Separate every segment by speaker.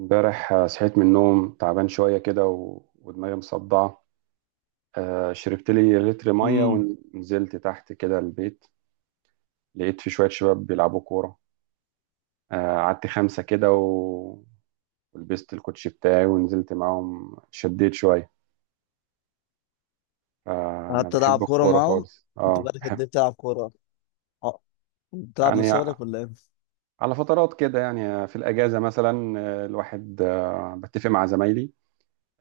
Speaker 1: امبارح صحيت من النوم تعبان شوية كده و... ودماغي مصدعة. شربت لي لتر مية
Speaker 2: امم
Speaker 1: ونزلت تحت كده البيت. لقيت في شوية شباب بيلعبوا كورة. قعدت خمسة كده و... ولبست الكوتشي بتاعي ونزلت معاهم شديت شوية. أنا
Speaker 2: قعدت
Speaker 1: بحب
Speaker 2: العب كوره
Speaker 1: الكورة
Speaker 2: معاهم.
Speaker 1: خالص،
Speaker 2: انت
Speaker 1: اه
Speaker 2: بقالك قد
Speaker 1: بحب.
Speaker 2: ايه بتلعب كوره؟ اه، بتلعب من
Speaker 1: يعني
Speaker 2: صغرك ولا ايه؟
Speaker 1: على فترات كده، يعني في الأجازة مثلا الواحد بتفق مع زمايلي.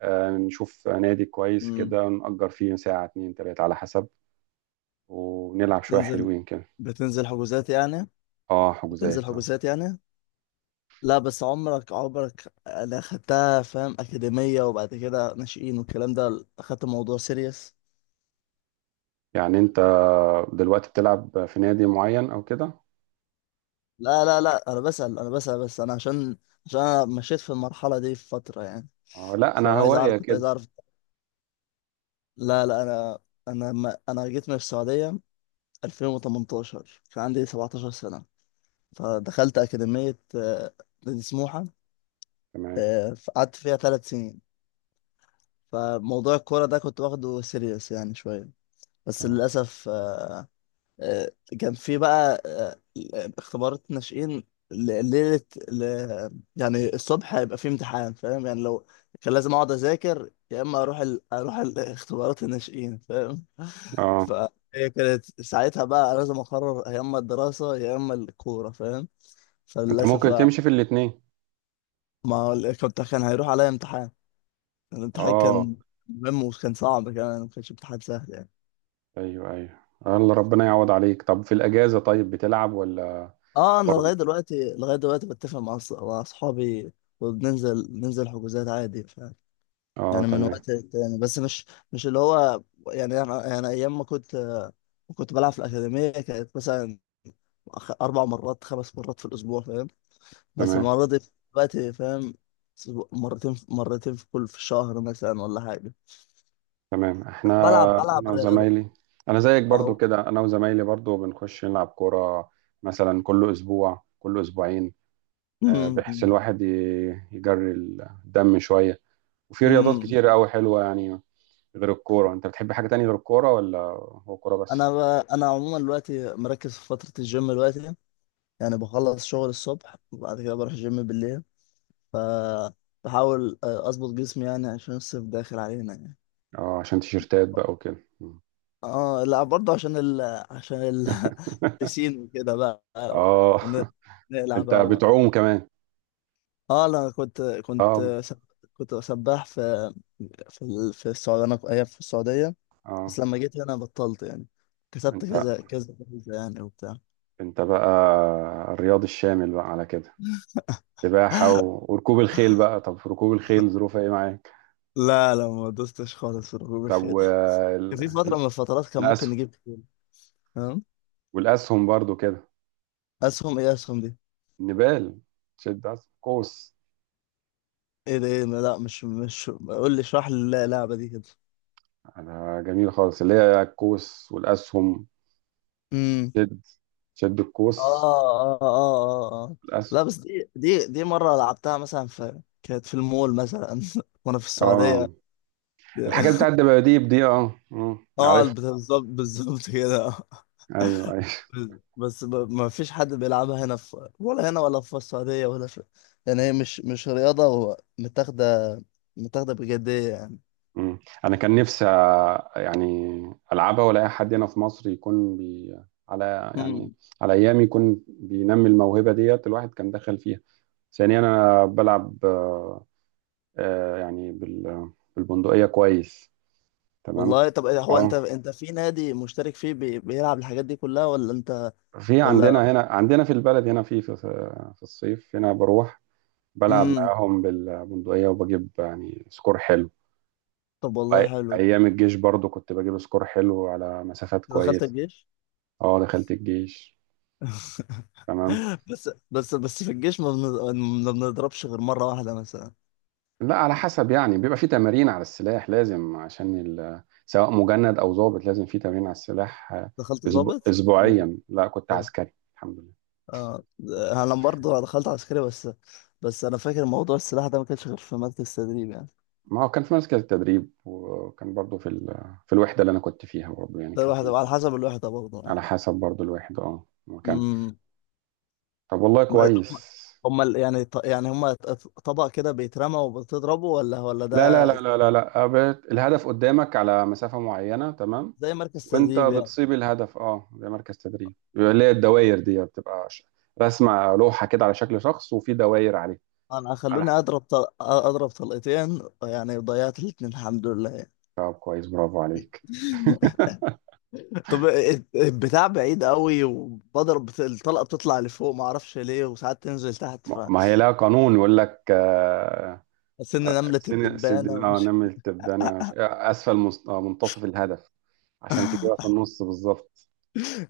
Speaker 1: نشوف نادي كويس
Speaker 2: امم.
Speaker 1: كده، نأجر فيه ساعة اتنين تلاتة على حسب. ونلعب شوية
Speaker 2: بتنزل،
Speaker 1: حلوين كده.
Speaker 2: بتنزل حجوزات يعني
Speaker 1: اه،
Speaker 2: بتنزل
Speaker 1: حجوزات، اه.
Speaker 2: حجوزات يعني؟ لا، بس عمرك انا خدتها فاهم، اكاديميه وبعد كده ناشئين والكلام ده، اخدت الموضوع سيريس.
Speaker 1: يعني انت دلوقتي بتلعب في نادي معين او كده؟
Speaker 2: لا لا لا، انا بسأل بس، انا عشان، عشان انا مشيت في المرحله دي في فتره يعني،
Speaker 1: اه، لا، انا
Speaker 2: فعايز
Speaker 1: هواية
Speaker 2: اعرف، كنت
Speaker 1: كده.
Speaker 2: عايز اعرف. لا لا انا، انا ما انا جيت من السعوديه 2018، كان عندي 17 سنه. فدخلت أكاديمية نادي سموحة.
Speaker 1: تمام،
Speaker 2: قعدت فيها ثلاث سنين. فموضوع الكورة ده كنت واخده سيريس يعني شوية، بس
Speaker 1: تمام.
Speaker 2: للأسف آه، كان في بقى اختبارات ناشئين. ل- ليلة ل- يعني الصبح هيبقى في امتحان فاهم، يعني لو كان لازم أقعد أذاكر يا إما أروح أروح الاختبارات الناشئين فاهم.
Speaker 1: اه،
Speaker 2: فهي كانت ساعتها بقى لازم أقرر يا إما الدراسة يا إما الكورة فاهم.
Speaker 1: انت
Speaker 2: فللأسف،
Speaker 1: ممكن تمشي في الاتنين.
Speaker 2: ما هو ال- كنت كان هيروح عليا امتحان. الامتحان
Speaker 1: اه،
Speaker 2: كان مهم وكان صعب كمان، ما كانش امتحان سهل يعني.
Speaker 1: ايوه، ايوه. الله، ربنا يعوض عليك. طب في الاجازة طيب بتلعب ولا؟
Speaker 2: اه انا
Speaker 1: برضه
Speaker 2: لغايه دلوقتي بتفق مع مع اصحابي، ننزل حجوزات عادي. ف
Speaker 1: اه
Speaker 2: يعني من
Speaker 1: تمام.
Speaker 2: وقت للتاني، بس مش، مش اللي هو يعني انا يعني ايام ما كنت بلعب في الاكاديميه، كانت مثلا اربع مرات خمس مرات في الاسبوع فاهم. بس
Speaker 1: تمام،
Speaker 2: المره دي دلوقتي فاهم، مرتين، مرتين في كل، في الشهر مثلا ولا حاجه.
Speaker 1: تمام. احنا
Speaker 2: بلعب
Speaker 1: انا
Speaker 2: رياضه.
Speaker 1: وزمايلي، انا زيك برضو
Speaker 2: اه.
Speaker 1: كده، انا وزمايلي برضو بنخش نلعب كورة مثلا كل اسبوع، كل اسبوعين. بحيث الواحد يجري الدم شوية. وفي رياضات
Speaker 2: امم.
Speaker 1: كتيرة أوي حلوة يعني. غير الكورة، أنت بتحب حاجة تانية غير الكورة، ولا هو كورة
Speaker 2: انا
Speaker 1: بس؟
Speaker 2: ب... انا عموما دلوقتي مركز في فتره الجيم دلوقتي. يعني بخلص شغل الصبح وبعد كده بروح الجيم بالليل. ف بحاول اظبط جسمي يعني عشان الصيف داخل علينا يعني.
Speaker 1: اه، عشان تيشيرتات بقى وكده. مم.
Speaker 2: اه لا برضه عشان ال... بسين وكده بقى،
Speaker 1: اه
Speaker 2: ونقلع
Speaker 1: أنت
Speaker 2: بقى و...
Speaker 1: بتعوم كمان؟
Speaker 2: اه انا كنت كنت
Speaker 1: اه،
Speaker 2: سب... كنت سباح في في السعوديه، انا أيام في السعوديه.
Speaker 1: اه.
Speaker 2: بس لما جيت هنا بطلت يعني، كسبت
Speaker 1: أنت
Speaker 2: كذا كذا كذا يعني وبتاع.
Speaker 1: أنت بقى الرياضي الشامل بقى على كده، سباحة و... وركوب الخيل بقى. طب ركوب الخيل ظروفها إيه معاك؟
Speaker 2: لا لا، ما دوستش خالص في ركوب
Speaker 1: طب
Speaker 2: الخيل، بس كان في فترة من الفترات كان ممكن
Speaker 1: الأسهم.
Speaker 2: نجيب خيل. تمام.
Speaker 1: والأسهم برضو كده.
Speaker 2: أسهم إيه، أسهم دي؟
Speaker 1: النبال، شد أسهم قوس.
Speaker 2: إيه ده إيه، لا، مش قول لي، اشرح لي اللعبة دي كده.
Speaker 1: انا جميل خالص اللي هي الكوس والاسهم.
Speaker 2: امم.
Speaker 1: شد، شد
Speaker 2: آه
Speaker 1: الكوس.
Speaker 2: آه آه آه آه.
Speaker 1: الاسهم.
Speaker 2: لا، بس دي مرة لعبتها مثلا، في كانت في المول مثلا، وأنا في
Speaker 1: اه،
Speaker 2: السعودية.
Speaker 1: الحاجات بتاعت الدباديب دي، اه،
Speaker 2: آه
Speaker 1: عارف.
Speaker 2: بالظبط بالظبط كده.
Speaker 1: ايوه، ايوه.
Speaker 2: بس، ما فيش حد بيلعبها، هنا في ولا هنا، ولا في السعودية ولا في، يعني هي مش رياضة متاخدة بجدية يعني.
Speaker 1: مم. انا كان نفسي يعني العبها، ولا اي حد هنا في مصر يكون بي، على يعني،
Speaker 2: مم.
Speaker 1: على ايامي يكون بينمي الموهبه ديت الواحد كان دخل فيها. ثانيا انا بلعب يعني بالبندقيه كويس. تمام.
Speaker 2: والله طب إيه هو، انت
Speaker 1: اه،
Speaker 2: انت في نادي مشترك فيه بيلعب الحاجات دي كلها ولا انت؟
Speaker 1: في
Speaker 2: ولا.
Speaker 1: عندنا هنا، عندنا في البلد هنا في، في الصيف هنا بروح بلعب
Speaker 2: امم.
Speaker 1: معاهم بالبندقية وبجيب يعني سكور حلو.
Speaker 2: طب والله حلو. أنت
Speaker 1: وأيام الجيش برضو كنت بجيب سكور حلو على مسافات
Speaker 2: دخلت
Speaker 1: كويسة.
Speaker 2: الجيش؟
Speaker 1: اه، دخلت الجيش، تمام.
Speaker 2: بس في الجيش ما بنضربش غير مرة واحدة مثلا.
Speaker 1: لا، على حسب يعني بيبقى في تمارين على السلاح لازم عشان سواء مجند أو ضابط لازم في تمارين على السلاح
Speaker 2: دخلت ضابط ولا؟
Speaker 1: أسبوعيا. لا، كنت عسكري، الحمد لله.
Speaker 2: اه، انا برضه دخلت عسكري. بس، بس انا فاكر موضوع السلاح ده ما كانش غير في مركز تدريب يعني.
Speaker 1: ما هو كان في مركز التدريب، وكان برضو في الوحدة اللي أنا كنت فيها برضو يعني
Speaker 2: ده
Speaker 1: كان
Speaker 2: الواحد
Speaker 1: في.
Speaker 2: على حسب الوحده برضه يعني.
Speaker 1: على حسب برضو الواحد، اه، مكان.
Speaker 2: امم.
Speaker 1: طب والله
Speaker 2: ما-
Speaker 1: كويس.
Speaker 2: هم يعني يعني هم طبق كده بيترمى وبتضربه ولا، ولا
Speaker 1: لا، لا،
Speaker 2: ده
Speaker 1: لا، لا، لا، لا، أبد. الهدف قدامك على مسافة معينة، تمام.
Speaker 2: زي مركز
Speaker 1: وانت
Speaker 2: تدريب يعني؟
Speaker 1: بتصيب الهدف، اه، ده مركز تدريب، بيبقى اللي هي الدوائر دي بتبقى رسمة لوحة كده على شكل شخص وفي دوائر عليه.
Speaker 2: انا
Speaker 1: على
Speaker 2: خلوني
Speaker 1: حسب.
Speaker 2: اضرب اضرب طلقتين يعني، ضيعت الاتنين الحمد لله يعني.
Speaker 1: طب كويس، برافو عليك.
Speaker 2: طب إيه، البتاع بعيد قوي، وبضرب الطلقه بتطلع لفوق ما اعرفش ليه، وساعات تنزل تحت،
Speaker 1: ما
Speaker 2: فحسيت
Speaker 1: ما هي لها قانون يقول لك
Speaker 2: ان نمله
Speaker 1: سن سد،
Speaker 2: الدبانه
Speaker 1: اه
Speaker 2: ومش...
Speaker 1: نمل تبدأ، انا اسفل منتصف الهدف، عشان تجيبها في النص بالظبط.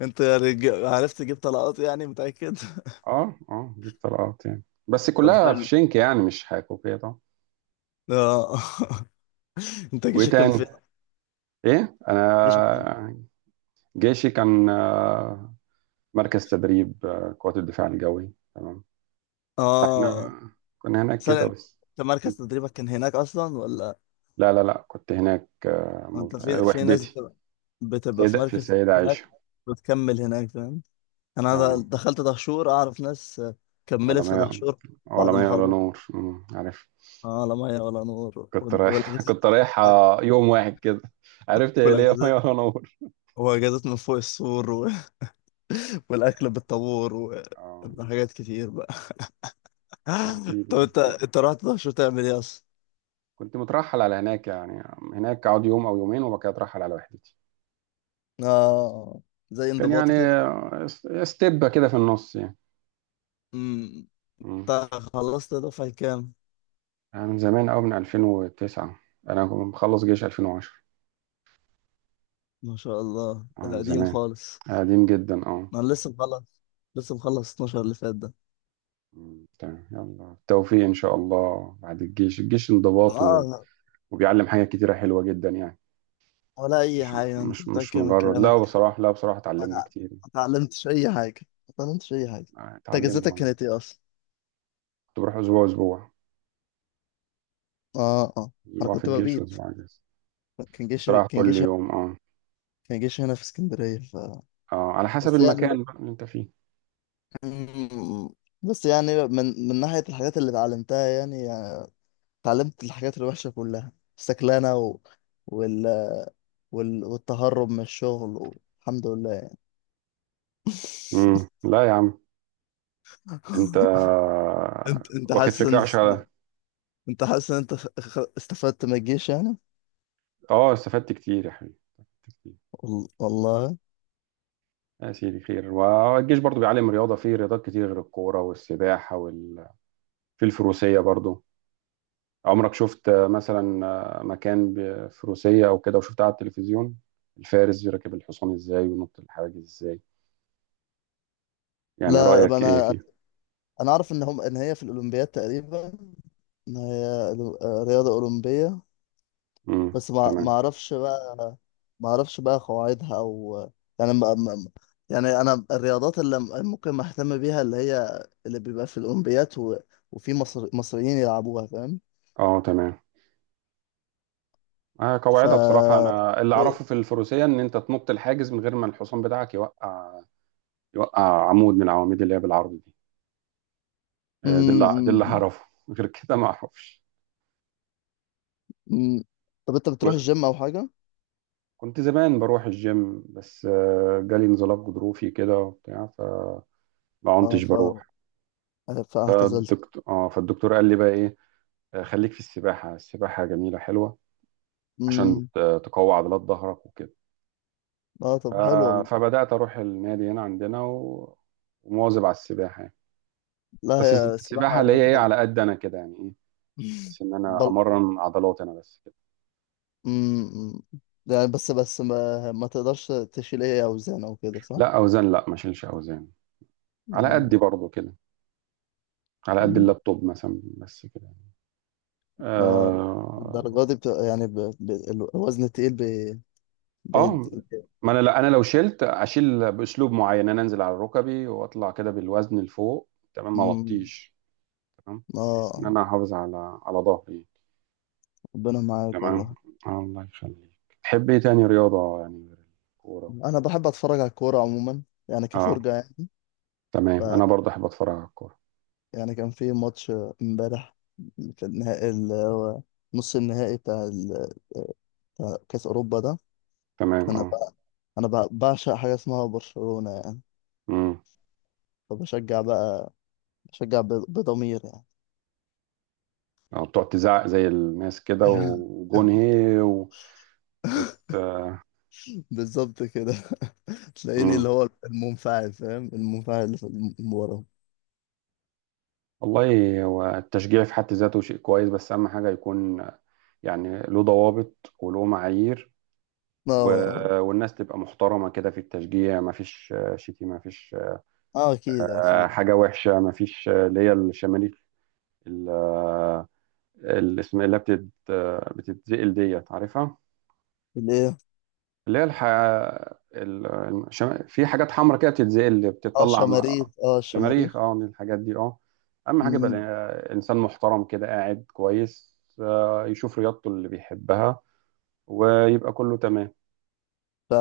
Speaker 2: انت يعني، عرفت تجيب طلقات يعني، متأكد؟
Speaker 1: اه، اه، جيب طلقات يعني، بس
Speaker 2: طب
Speaker 1: كلها في
Speaker 2: حلو.
Speaker 1: شنك يعني، مش حكوكية طبعا.
Speaker 2: اه. انت
Speaker 1: وايه
Speaker 2: جيشك كان
Speaker 1: تاني؟
Speaker 2: في،
Speaker 1: ايه؟
Speaker 2: جيشك كان،
Speaker 1: انا جيشي كان مركز تدريب قوات الدفاع الجوي، تمام. فاحنا
Speaker 2: اه
Speaker 1: كنا هناك
Speaker 2: ثانية
Speaker 1: كده
Speaker 2: انت،
Speaker 1: بس.
Speaker 2: أنت مركز تدريبك كان هناك اصلا ولا
Speaker 1: لا، لا، لا، كنت هناك
Speaker 2: انت في، في ناس
Speaker 1: وحدتي.
Speaker 2: بتبقى، بتبقى في
Speaker 1: سيدة، في
Speaker 2: مركز
Speaker 1: السيدة
Speaker 2: تدريب هناك
Speaker 1: عائشة.
Speaker 2: بتكمل هناك فاهم؟ انا
Speaker 1: اه،
Speaker 2: دخلت دهشور، اعرف ناس،
Speaker 1: ولا
Speaker 2: كملت في
Speaker 1: ما
Speaker 2: دهشور.
Speaker 1: ولا
Speaker 2: بعد ما
Speaker 1: ما ولا
Speaker 2: خلصت،
Speaker 1: نور، عارف.
Speaker 2: اه لا ميه ولا نور
Speaker 1: كنت رايح
Speaker 2: والاجازات،
Speaker 1: كنت رايح يوم واحد كده، عرفت هي ليه مية
Speaker 2: والاجازات،
Speaker 1: ولا نور.
Speaker 2: واجازات من فوق السور و... والاكل بالطابور،
Speaker 1: اه،
Speaker 2: وحاجات كتير بقى.
Speaker 1: يا
Speaker 2: طب
Speaker 1: سيدي،
Speaker 2: انت، انت رحت دهشور تعمل ايه اصلا؟
Speaker 1: كنت مترحل على هناك يعني، هناك اقعد يوم او يومين وبعد كده اترحل على وحدتي.
Speaker 2: اه، زي
Speaker 1: كان يعني
Speaker 2: انضباطي كده.
Speaker 1: ستيب كده في النص يعني.
Speaker 2: امم.
Speaker 1: مم.
Speaker 2: انت خلصت دفعة كام؟
Speaker 1: أنا من زمان قوي، من 2009. انا كنت مخلص جيش 2010.
Speaker 2: ما شاء الله، ده
Speaker 1: من
Speaker 2: قديم
Speaker 1: زمان،
Speaker 2: خالص.
Speaker 1: قديم جدا، اه.
Speaker 2: ما انا لسه مخلص، لسه مخلص 12 اللي فات ده.
Speaker 1: مم. تمام، يلا التوفيق ان شاء الله بعد الجيش. الجيش انضباط و...
Speaker 2: اه.
Speaker 1: وبيعلم حاجات كتيرة حلوة جدا يعني.
Speaker 2: ولا اي
Speaker 1: مش
Speaker 2: حاجه، انت
Speaker 1: مش مش
Speaker 2: متاكد من
Speaker 1: مجرد،
Speaker 2: كلامك؟
Speaker 1: لا بصراحة، لا بصراحة اتعلمنا
Speaker 2: ما
Speaker 1: كتير.
Speaker 2: اتعلمتش اي حاجه، ما اتعلمتش اي حاجه. انت
Speaker 1: اتعلمنا
Speaker 2: اجازتك
Speaker 1: والله.
Speaker 2: كانت ايه اصلا؟
Speaker 1: كنت بروح اسبوع اسبوع،
Speaker 2: اه اه. انا
Speaker 1: اسبوع في
Speaker 2: كنت
Speaker 1: الجيش
Speaker 2: ببيت،
Speaker 1: واسبوع اجازة.
Speaker 2: كان جيش
Speaker 1: كنت رايح
Speaker 2: كان
Speaker 1: كل
Speaker 2: جيش
Speaker 1: يوم. اه،
Speaker 2: كان جيش هنا في اسكندريه. ف
Speaker 1: اه، على حسب
Speaker 2: بس يعني،
Speaker 1: المكان بقى اللي انت فيه.
Speaker 2: مم، بس يعني من ناحية الحاجات اللي اتعلمتها يعني، يعني اتعلمت الحاجات الوحشة كلها، السكلانة و... وال... والتهرب من الشغل و... الحمد لله يعني.
Speaker 1: امم، لا يا عم، انت
Speaker 2: انت انت
Speaker 1: واخد
Speaker 2: حاسس
Speaker 1: فكرة
Speaker 2: ان
Speaker 1: وحشة على.
Speaker 2: انت حاسس ان انت استفدت من الجيش يعني؟
Speaker 1: اه، استفدت كتير يا حبيبي، استفدت كتير.
Speaker 2: والله
Speaker 1: يا سيدي خير، والجيش برضو بيعلم رياضة، فيه رياضات كتير غير الكورة والسباحة وال... في الفروسية برضو. عمرك شفت مثلا مكان بفروسية او كده، وشفتها على التلفزيون؟ الفارس بيركب الحصان ازاي وينط الحواجز ازاي، يعني
Speaker 2: لا،
Speaker 1: رأيك ايه
Speaker 2: انا،
Speaker 1: فيه؟
Speaker 2: انا اعرف ان هم، ان هي في الاولمبياد تقريبا، ان هي رياضة اولمبية،
Speaker 1: امم،
Speaker 2: بس ما
Speaker 1: تمام.
Speaker 2: اعرفش بقى، ما اعرفش بقى قواعدها او، يعني يعني انا الرياضات اللي ممكن ما اهتم بيها اللي هي، اللي بيبقى في الاولمبيات و... وفي مصريين يلعبوها فاهم.
Speaker 1: اه، تمام.
Speaker 2: ف
Speaker 1: قواعدها بصراحة، أنا اللي
Speaker 2: إيه،
Speaker 1: أعرفه في الفروسية إن أنت تنط الحاجز من غير ما الحصان بتاعك يوقع عمود من العواميد اللي هي بالعرض دي. ده اللي ده
Speaker 2: م-
Speaker 1: اللي أعرفه. غير كده ما أعرفش.
Speaker 2: م- م- طب انت بتروح الجيم او حاجه؟
Speaker 1: وكنت زمان بروح الجيم، بس جالي انزلاق غضروفي كده وبتاع، فما
Speaker 2: اه.
Speaker 1: كنتش
Speaker 2: ف
Speaker 1: بروح.
Speaker 2: فاعتزلت.
Speaker 1: فالدكتور قال لي بقى إيه، خليك في السباحة، السباحة جميلة حلوة عشان
Speaker 2: امم.
Speaker 1: تقوي عضلات ظهرك وكده.
Speaker 2: اه
Speaker 1: ف-
Speaker 2: طب حلو والله.
Speaker 1: فبدأت أروح النادي هنا عندنا و- ومواظب على السباحة يعني.
Speaker 2: لا
Speaker 1: بس
Speaker 2: هي
Speaker 1: السباحة
Speaker 2: السباحه
Speaker 1: اللي هي
Speaker 2: رياضه
Speaker 1: ايه،
Speaker 2: حلوه.
Speaker 1: على قد انا كده يعني ايه، بس ان انا
Speaker 2: بل.
Speaker 1: امرن عضلات انا بس كده.
Speaker 2: امم. يعني بس، بس ما تقدرش تشيل ايه اوزان او كده صح؟
Speaker 1: لا، اوزان لا، ما اشيلش اوزان. على قدي برضو كده، على قد
Speaker 2: مم.
Speaker 1: اللابتوب مثلا بس كده.
Speaker 2: اه
Speaker 1: اه،
Speaker 2: بالدرجة دي بتبقى يعني، ب... ب... الوزن التقيل بي... بيد...
Speaker 1: آه، ما انا، لا انا لو شلت اشيل باسلوب معين، انا انزل على ركبي واطلع كده بالوزن لفوق، تمام، ما
Speaker 2: مم.
Speaker 1: اوطيش، تمام، ان
Speaker 2: اه.
Speaker 1: انا احافظ على ظهري.
Speaker 2: ربنا معاك
Speaker 1: تمام،
Speaker 2: والله.
Speaker 1: الله يخليك. تحب ايه تاني رياضة يعني غير الكورة؟
Speaker 2: انا بحب اتفرج على الكورة عموما، يعني
Speaker 1: اه،
Speaker 2: كفرجة يعني. ف...
Speaker 1: تمام. انا برضه احب اتفرج على الكورة،
Speaker 2: يعني كان في ماتش امبارح، في النهائي نص النهائي بتاع كأس اوروبا ده.
Speaker 1: تمام،
Speaker 2: كان
Speaker 1: اه.
Speaker 2: بقى، انا بقى بعشق حاجة اسمها برشلونة يعني.
Speaker 1: مم.
Speaker 2: فبشجع بقى، بشجع ب... بضمير
Speaker 1: أو تقعد تزعق زي الناس كده
Speaker 2: يعني.
Speaker 1: وجون هي و... وت...
Speaker 2: بالظبط كده. تلاقيني اللي
Speaker 1: مم.
Speaker 2: هو المنفعل فاهم، المنفعل اللي في ورا.
Speaker 1: والله هو التشجيع في حد ذاته شيء كويس، بس أهم حاجة يكون يعني له ضوابط وله معايير
Speaker 2: اه
Speaker 1: و...
Speaker 2: اه.
Speaker 1: والناس تبقى محترمة كده في التشجيع، ما فيش شتيمة، ما فيش
Speaker 2: اكيد اكيد.
Speaker 1: حاجة وحشة، ما فيش اللي هي الشماليك، ال- الاسم اللي بتتزقل ديت عارفها،
Speaker 2: الايه؟
Speaker 1: اللي هي ال... في حاجات حمراء كده بتتزقل
Speaker 2: اه
Speaker 1: بتطلع
Speaker 2: الشماريخ، اه
Speaker 1: شماريخ،
Speaker 2: الشماريخ.
Speaker 1: اه من الحاجات دي، اه. اهم حاجه يبقى انسان محترم كده قاعد كويس، يشوف رياضته اللي بيحبها، ويبقى كله تمام.